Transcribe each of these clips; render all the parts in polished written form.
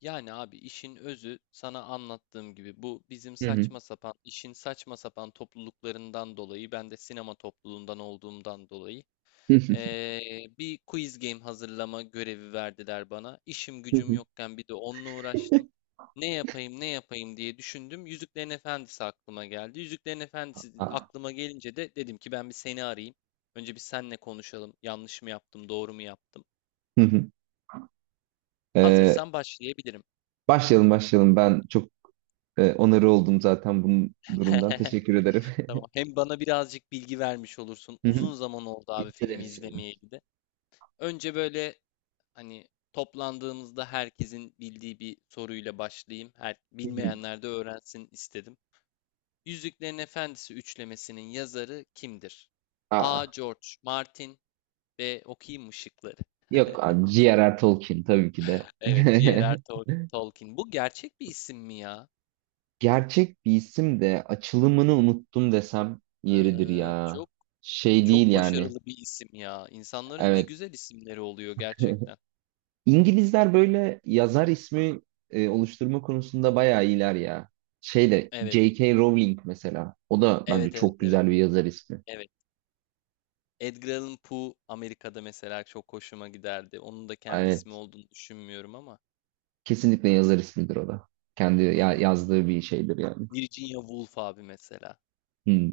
Yani abi işin özü sana anlattığım gibi bu bizim Hı hı. saçma sapan işin saçma sapan topluluklarından dolayı ben de sinema topluluğundan olduğumdan dolayı Hı hı. Bir quiz game hazırlama görevi verdiler bana. İşim Hı gücüm hı. yokken bir de onunla uğraştım. Ne yapayım ne yapayım diye düşündüm. Yüzüklerin Efendisi aklıma geldi. Yüzüklerin Efendisi Ha, aklıma gelince de dedim ki ben bir seni arayayım. Önce bir senle konuşalım. Yanlış mı yaptım, doğru mu yaptım? hı hı. Ee, Hazırsan başlayabilirim. başlayalım, başlayalım. Ben çok onarı oldum zaten bunun durumdan. Teşekkür ederim. Tamam. Hem bana birazcık bilgi vermiş olursun. Hı hı. Uzun zaman oldu abi filmi Dikkat şimdi. izlemeyeli de. Önce böyle hani toplandığımızda herkesin bildiği bir soruyla başlayayım. Hı hı. Bilmeyenler de öğrensin istedim. Yüzüklerin Efendisi üçlemesinin yazarı kimdir? A. Aa, George Martin, B. Okuyayım Işıkları. Yok abi, J.R.R. Tolkien tabii ki de. Evet, J.R.R. Tolkien. Bu gerçek bir isim mi ya? Gerçek bir isim de açılımını unuttum desem yeridir Ee, ya. Çok Şey değil çok yani. başarılı bir isim ya. İnsanların ne Evet. güzel isimleri oluyor gerçekten. İngilizler böyle yazar ismi oluşturma konusunda bayağı iyiler ya. Şey de Evet. J.K. Rowling mesela. O da bence Evet, evet, çok evet, güzel bir yazar ismi. evet. Edgar Allan Poe Amerika'da mesela çok hoşuma giderdi. Onun da kendi ismi Evet. olduğunu düşünmüyorum ama. Kesinlikle yazar ismidir o da. Kendi Hı hı. yazdığı bir şeydir yani. Virginia Woolf abi mesela. Hmm.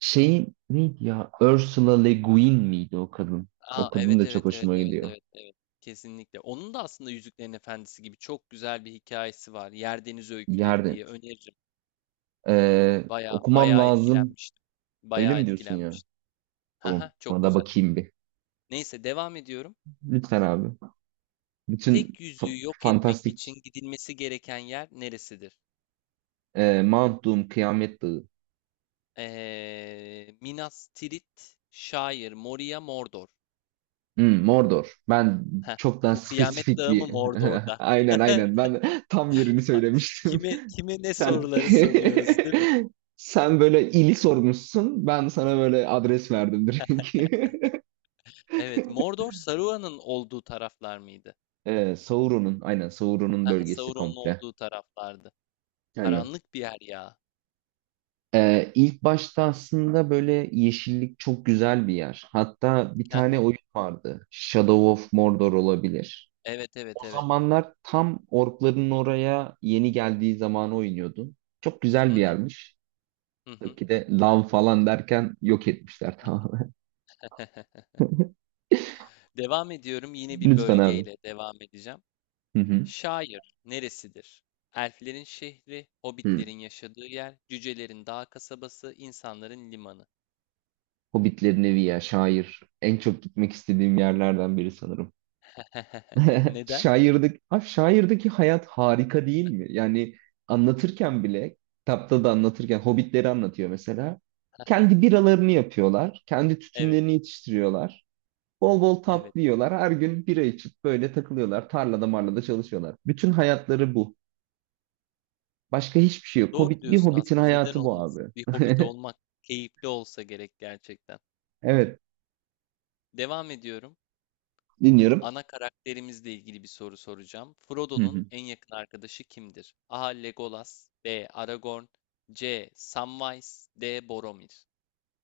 Şey neydi ya? Ursula Le Guin miydi o kadın? Aa, O kadın evet, da çok evet, evet, hoşuma evet, gidiyor. evet, evet. Kesinlikle. Onun da aslında Yüzüklerin Efendisi gibi çok güzel bir hikayesi var. Yerdeniz Öyküleri Yerde. diye öneririm. Ee, Baya Okumam baya lazım. etkilenmiştim. Öyle Baya mi diyorsun ya? etkilenmiştim. Tamam. Haha, çok Ona da güzel. bakayım bir. Neyse, devam ediyorum. Lütfen abi. Bütün Tek yüzüğü yok etmek fantastik. için gidilmesi gereken yer neresidir? Mount Doom, Kıyamet Dağı. Minas Tirith, şair, Moria, Mordor. Hmm, Mordor. Ben çok daha Bu Kıyamet spesifik Dağı mı bir... Mordor'da? Aynen, aynen. Ben tam yerini söylemiştim. Kime kime ne Sen soruları soruyoruz, değil mi? sen böyle ili sormuşsun. Ben sana böyle adres verdim direkt. Evet, Mordor Saruman'ın olduğu taraflar mıydı? Sauron'un, aynen, Sauron'un Hı hı, bölgesi Sauron'un komple. olduğu taraflardı. Aynen. Karanlık bir yer ya. İlk başta aslında böyle yeşillik çok güzel bir yer. Hatta bir tane Hı. oyun vardı. Shadow of Mordor olabilir. Evet, O evet, evet. zamanlar tam orkların oraya yeni geldiği zamanı oynuyordum. Çok Hı güzel bir hı, yermiş. hı Tabii hı, ki de lav falan derken yok etmişler hı tamamen. hı. Devam ediyorum, yine bir Lütfen abi. bölgeyle devam edeceğim. Hı hı. Şair neresidir? Elflerin şehri, Hı. hobbitlerin yaşadığı yer, cücelerin dağ kasabası, insanların limanı. Hobbitlerin evi ya şair. En çok gitmek istediğim yerlerden biri sanırım. Neden? Şairdeki, abi, şairdeki hayat harika değil mi? Yani anlatırken bile, kitapta da anlatırken Hobbitleri anlatıyor mesela. Kendi biralarını yapıyorlar. Kendi Evet, tütünlerini yetiştiriyorlar. Bol bol evet. tatlı yiyorlar. Her gün bira içip böyle takılıyorlar. Tarlada marlada çalışıyorlar. Bütün hayatları bu. Başka hiçbir şey yok. Doğru Hobbit, bir diyorsun Hobbit'in aslında. Neden hayatı bu abi. olmasın? Bir hobbit olmak keyifli olsa gerek gerçekten. Evet, Devam ediyorum. dinliyorum. Ana karakterimizle ilgili bir soru soracağım. Hı Frodo'nun hı. en yakın arkadaşı kimdir? A. Legolas, B. Aragorn, C. Samwise, D. Boromir.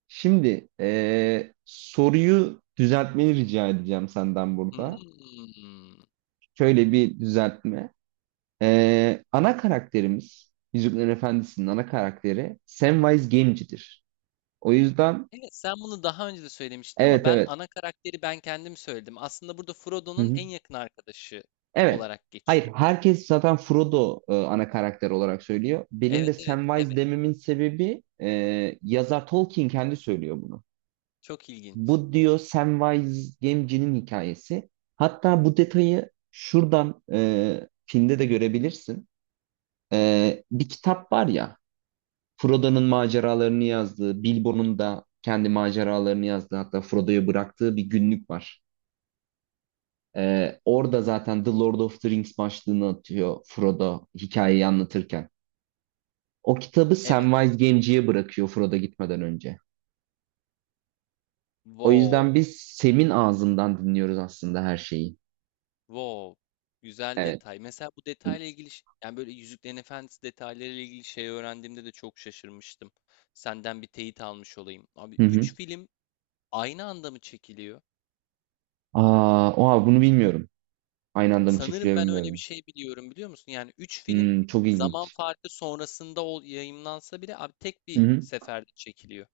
Şimdi soruyu düzeltmeni rica edeceğim senden burada. Hmm. Şöyle bir düzeltme. Ana karakterimiz, Yüzüklerin Efendisi'nin ana karakteri Samwise Gamgee'dir. O yüzden Evet, sen bunu daha önce de söylemiştin ama evet ben evet. ana karakteri ben kendim söyledim. Aslında burada Hı Frodo'nun hı. en yakın arkadaşı Evet. olarak Hayır, geçiyor. herkes zaten Frodo ana karakter olarak söylüyor. Benim Evet, de evet, Samwise evet. dememin sebebi yazar Tolkien kendi söylüyor bunu. Çok ilginç. Bu diyor Samwise Gamgee'nin hikayesi. Hatta bu detayı şuradan filmde de görebilirsin. Bir kitap var ya, Frodo'nun maceralarını yazdığı, Bilbo'nun da kendi maceralarını yazdığı, hatta Frodo'ya bıraktığı bir günlük var. Orada zaten The Lord of the Rings başlığını atıyor Frodo hikayeyi anlatırken. O kitabı Evet. Samwise Gamgee'ye bırakıyor Frodo gitmeden önce. O yüzden Wow. biz Sem'in ağzından dinliyoruz aslında her şeyi. Wow. Güzel Evet. detay. Mesela bu detayla ilgili yani böyle Yüzüklerin Efendisi detaylarıyla ilgili şey öğrendiğimde de çok şaşırmıştım. Senden bir teyit almış olayım. Abi Hı hı. 3 film aynı anda mı çekiliyor? Oha, bunu bilmiyorum. Aynı anda mı Sanırım çekiliyor ben öyle bir bilmiyorum. şey biliyorum, biliyor musun? Yani 3 film Hmm, çok zaman ilginç. farkı sonrasında yayımlansa bile abi tek Hı bir hı. seferde çekiliyor.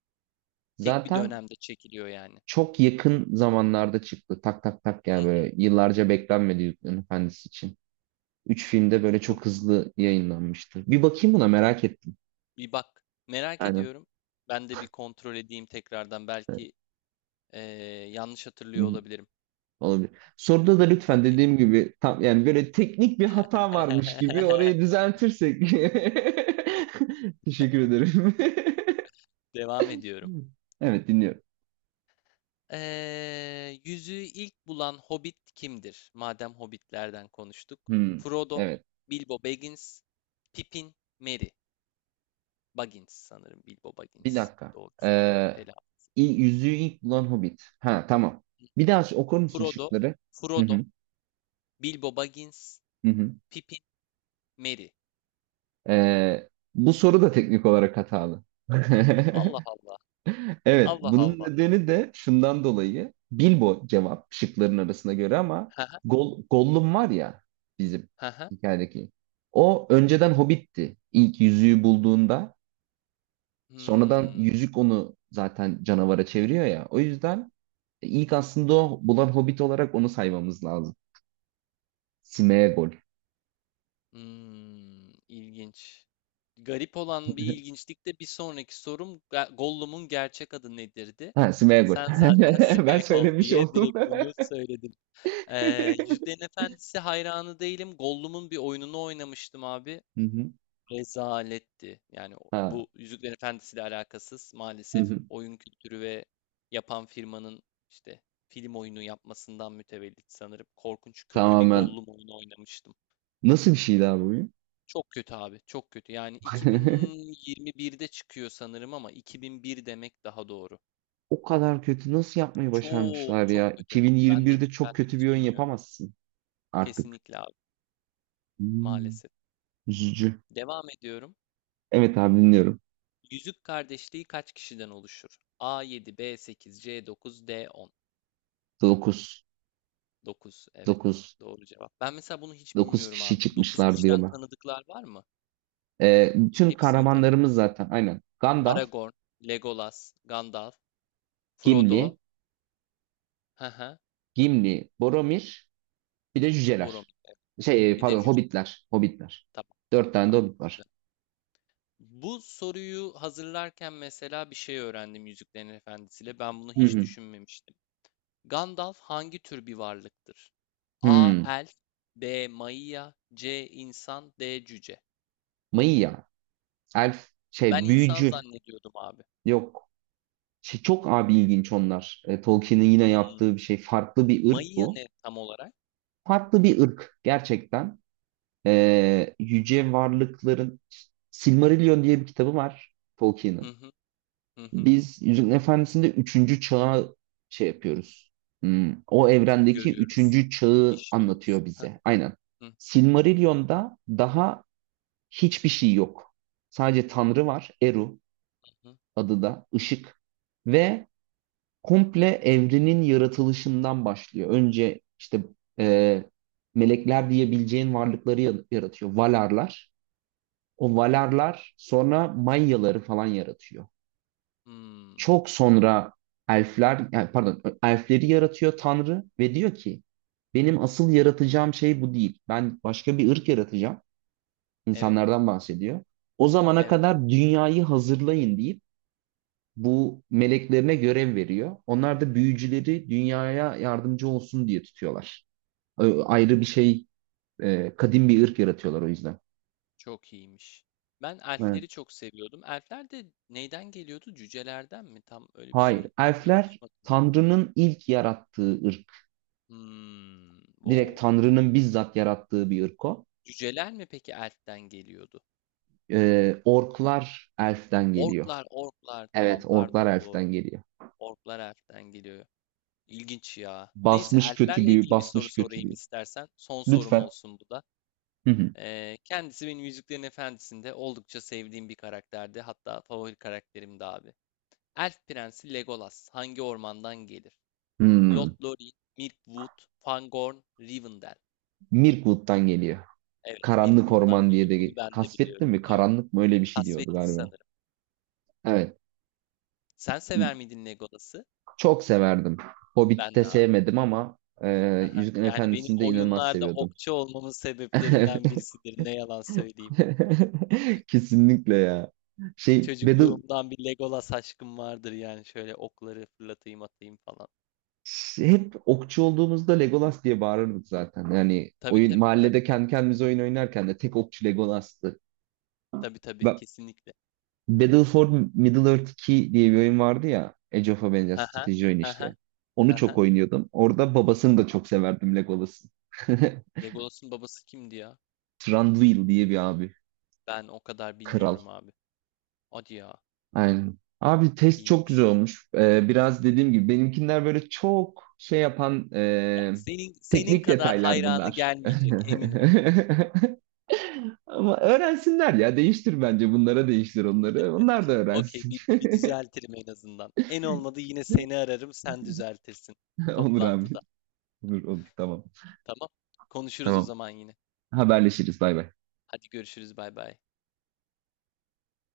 Tek bir Zaten dönemde çekiliyor yani. çok yakın zamanlarda çıktı. Tak tak tak, Hı yani hı, böyle yıllarca beklenmedi Yüzüklerin Efendisi için. Üç filmde böyle çok çok iyi. hızlı yayınlanmıştı. Bir bakayım buna, merak ettim. Bir bak. Merak Aynen. ediyorum. Ben de bir kontrol edeyim tekrardan. Belki eee, yanlış Hı hatırlıyor hı, olabilirim. olabilir. Soruda da lütfen Okey. dediğim gibi tam yani böyle teknik bir hata varmış gibi orayı düzeltirsek. Teşekkür ederim. Devam ediyorum. Evet, dinliyorum. Yüzüğü ilk bulan Hobbit kimdir? Madem Hobbitlerden konuştuk. Hmm, Frodo, evet. Bilbo Baggins, Pippin, Merry. Baggins sanırım. Bilbo Bir Baggins. dakika. Doğru. Ee, Telaffuz. Yüzüğü ilk bulan Hobbit. Ha, tamam. Bir daha okur musun Frodo. şıkları? Hı Frodo. hı, Bilbo Baggins. hı hı. Pippin. Merry. Ee, Bu soru da teknik olarak hatalı. Allah Allah. Evet, Allah bunun Allah. nedeni de şundan dolayı, Bilbo cevap şıkların arasına göre ama Haha, Gollum var ya bizim haha. hikayedeki. O önceden Hobbit'ti. İlk yüzüğü bulduğunda sonradan Hmm, yüzük onu zaten canavara çeviriyor ya. O yüzden ilk aslında o bulan Hobbit olarak onu saymamız lazım. Smeagol. İlginç. Garip olan bir ilginçlik de bir sonraki sorum Gollum'un gerçek adı nedirdi? Ha, Smeagol. Sen zaten Ben Smeagol söylemiş diye oldum. direkt bunu söyledin. Yüzüklerin Efendisi hayranı değilim. Gollum'un bir oyununu oynamıştım abi. Hı hı. Rezaletti. Yani Ha. bu Yüzüklerin Efendisi'yle alakasız Hı maalesef hı. oyun kültürü ve yapan firmanın işte film oyunu yapmasından mütevellit sanırım. Korkunç kötü bir Tamamen. Gollum oyunu oynamıştım. Nasıl bir şeydi abi bu oyun? Çok kötü abi, çok kötü. Yani 2021'de çıkıyor sanırım ama 2001 demek daha doğru. O kadar kötü nasıl yapmayı Çok başarmışlar çok ya? kötü. Ben de 2021'de ben çok de kötü bir hiç oyun bilmiyorum. yapamazsın artık. Kesinlikle abi, Hmm, maalesef. üzücü. Devam ediyorum. Evet abi, dinliyorum. Yüzük kardeşliği kaç kişiden oluşur? A7, B8, C9, D10. Dokuz Dokuz, evet. dokuz Doğru cevap. Ben mesela bunu hiç dokuz bilmiyorum kişi abi. Bu 9 çıkmışlar kişiden diyorlar. tanıdıklar var mı? Bütün Hepsi mi tanıdık? kahramanlarımız zaten, aynen. Gandalf, Aragorn, Legolas, Gandalf, Frodo, Gimli, hı hı, Gimli, Boromir, bir de cüceler. Boromir. Bir de pardon, cüce. Hobbitler. Tamam, Dört tane de tamam. hobbit Güzel. var. Bu soruyu hazırlarken mesela bir şey öğrendim Yüzüklerin Efendisi'yle. Ben bunu Hı hiç hı. düşünmemiştim. Gandalf hangi tür bir varlıktır? A. Hmm. Elf, B. Maia, C. İnsan, D. Cüce. Maya. Elf Ben şey insan büyücü. zannediyordum abi. Yok. Çok abi ilginç onlar. Tolkien'in yine Hmm. yaptığı bir şey. Farklı bir ırk Maia bu. ne tam olarak? Farklı bir ırk gerçekten. E, yüce varlıkların Silmarillion diye bir kitabı var Hı Tolkien'in. hı, hı hı. Biz Yüzüklerin Efendisi'nde üçüncü çağı şey yapıyoruz. Hmm, o evrendeki Görüyoruz, üçüncü çağı işliyoruz. anlatıyor Heh, bize. Aynen. hı Silmarillion'da daha hiçbir şey yok. Sadece Tanrı var. Eru hı hı. adı da. Işık. Ve komple evrenin yaratılışından başlıyor. Önce işte e, melekler diyebileceğin varlıkları yaratıyor. Valarlar. O Valarlar sonra Mayaları falan yaratıyor. Hımm. Çok sonra elfleri yaratıyor Tanrı ve diyor ki benim asıl yaratacağım şey bu değil. Ben başka bir ırk yaratacağım. Evet, İnsanlardan bahsediyor. O zamana evet. kadar dünyayı hazırlayın deyip bu meleklerine görev veriyor. Onlar da büyücüleri dünyaya yardımcı olsun diye tutuyorlar. Ö- Ayrı bir Çok şey, e, kadim bir ırk yaratıyorlar o yüzden. çok iyiymiş. Ben Evet. elfleri çok seviyordum. Elfler de neyden geliyordu? Cücelerden mi? Tam öyle bir şey, Hayır, elfler yanlış mı hatırlıyorum? Tanrı'nın ilk yarattığı ırk. Hımm. Direkt Wow. Tanrı'nın bizzat yarattığı bir ırk o. Cüceler mi peki elften geliyordu? Orklar elften geliyor. Orklar, orklar. Evet, Tamam, orklar pardon, doğru. elften geliyor. Orklar elften geliyor. İlginç ya. Neyse, Basmış elflerle kötülüğü, ilgili bir soru basmış sorayım kötülüğü. istersen. Son sorum Lütfen. olsun bu da. Hı hı. Kendisi benim Yüzüklerin Efendisi'nde oldukça sevdiğim bir karakterdi. Hatta favori karakterimdi abi. Elf Prensi Legolas hangi ormandan gelir? Hmm. Lothlórien, Mirkwood, Fangorn, Rivendell. Mirkwood'dan geliyor. Evet, Karanlık Mirkwood'dan Orman diye geliyor. de, Bunu ben de kasvetli biliyorum. mi Evet, karanlık mı öyle bir şey diyordu kasvetli galiba. sanırım. Evet. Sen sever miydin Legolas'ı? Çok severdim. Ben Hobbit'te de abi. sevmedim ama Aha, Yüzüklerin yani benim Efendisi'ni de inanılmaz oyunlarda seviyordum. okçu olmamın sebeplerinden birisidir. Ne yalan söyleyeyim. Kesinlikle ya. Şey Battle Çocukluğumdan bir Legolas aşkım vardır yani şöyle okları fırlatayım atayım falan. Hep okçu olduğumuzda Legolas diye bağırırdık zaten. Yani Tabii, oyun tabii, tabii. mahallede kendi kendimize oyun oynarken de tek okçu Legolas'tı. Tabii, tabii, Ben, kesinlikle. Battle for Middle-earth 2 diye bir oyun vardı ya. Age of Hı Avengers'a hı. strateji oyunu Hı hı. işte. Hı Onu çok hı. oynuyordum. Orada babasını da çok severdim Legolas'ın. Legolas'ın babası kimdi ya? Thranduil diye bir abi. Ben o kadar Kral. bilmiyorum abi. Hadi ya. Aynen. Abi test çok güzel İyiymiş. olmuş. Biraz dediğim gibi benimkiler böyle çok şey yapan Ya senin teknik kadar detaylar hayranı bunlar. gelmeyecek emin ol. Ama öğrensinler ya. Değiştir bence bunlara değiştir onları. Onlar da Okey, öğrensin. bir düzeltirim en azından. En olmadı yine seni ararım, sen düzeltirsin Olur abi. toplantıda. Olur, olur, tamam. Tamam. Konuşuruz o Tamam. zaman yine. Haberleşiriz. Bay bay. Hadi görüşürüz, bay bay.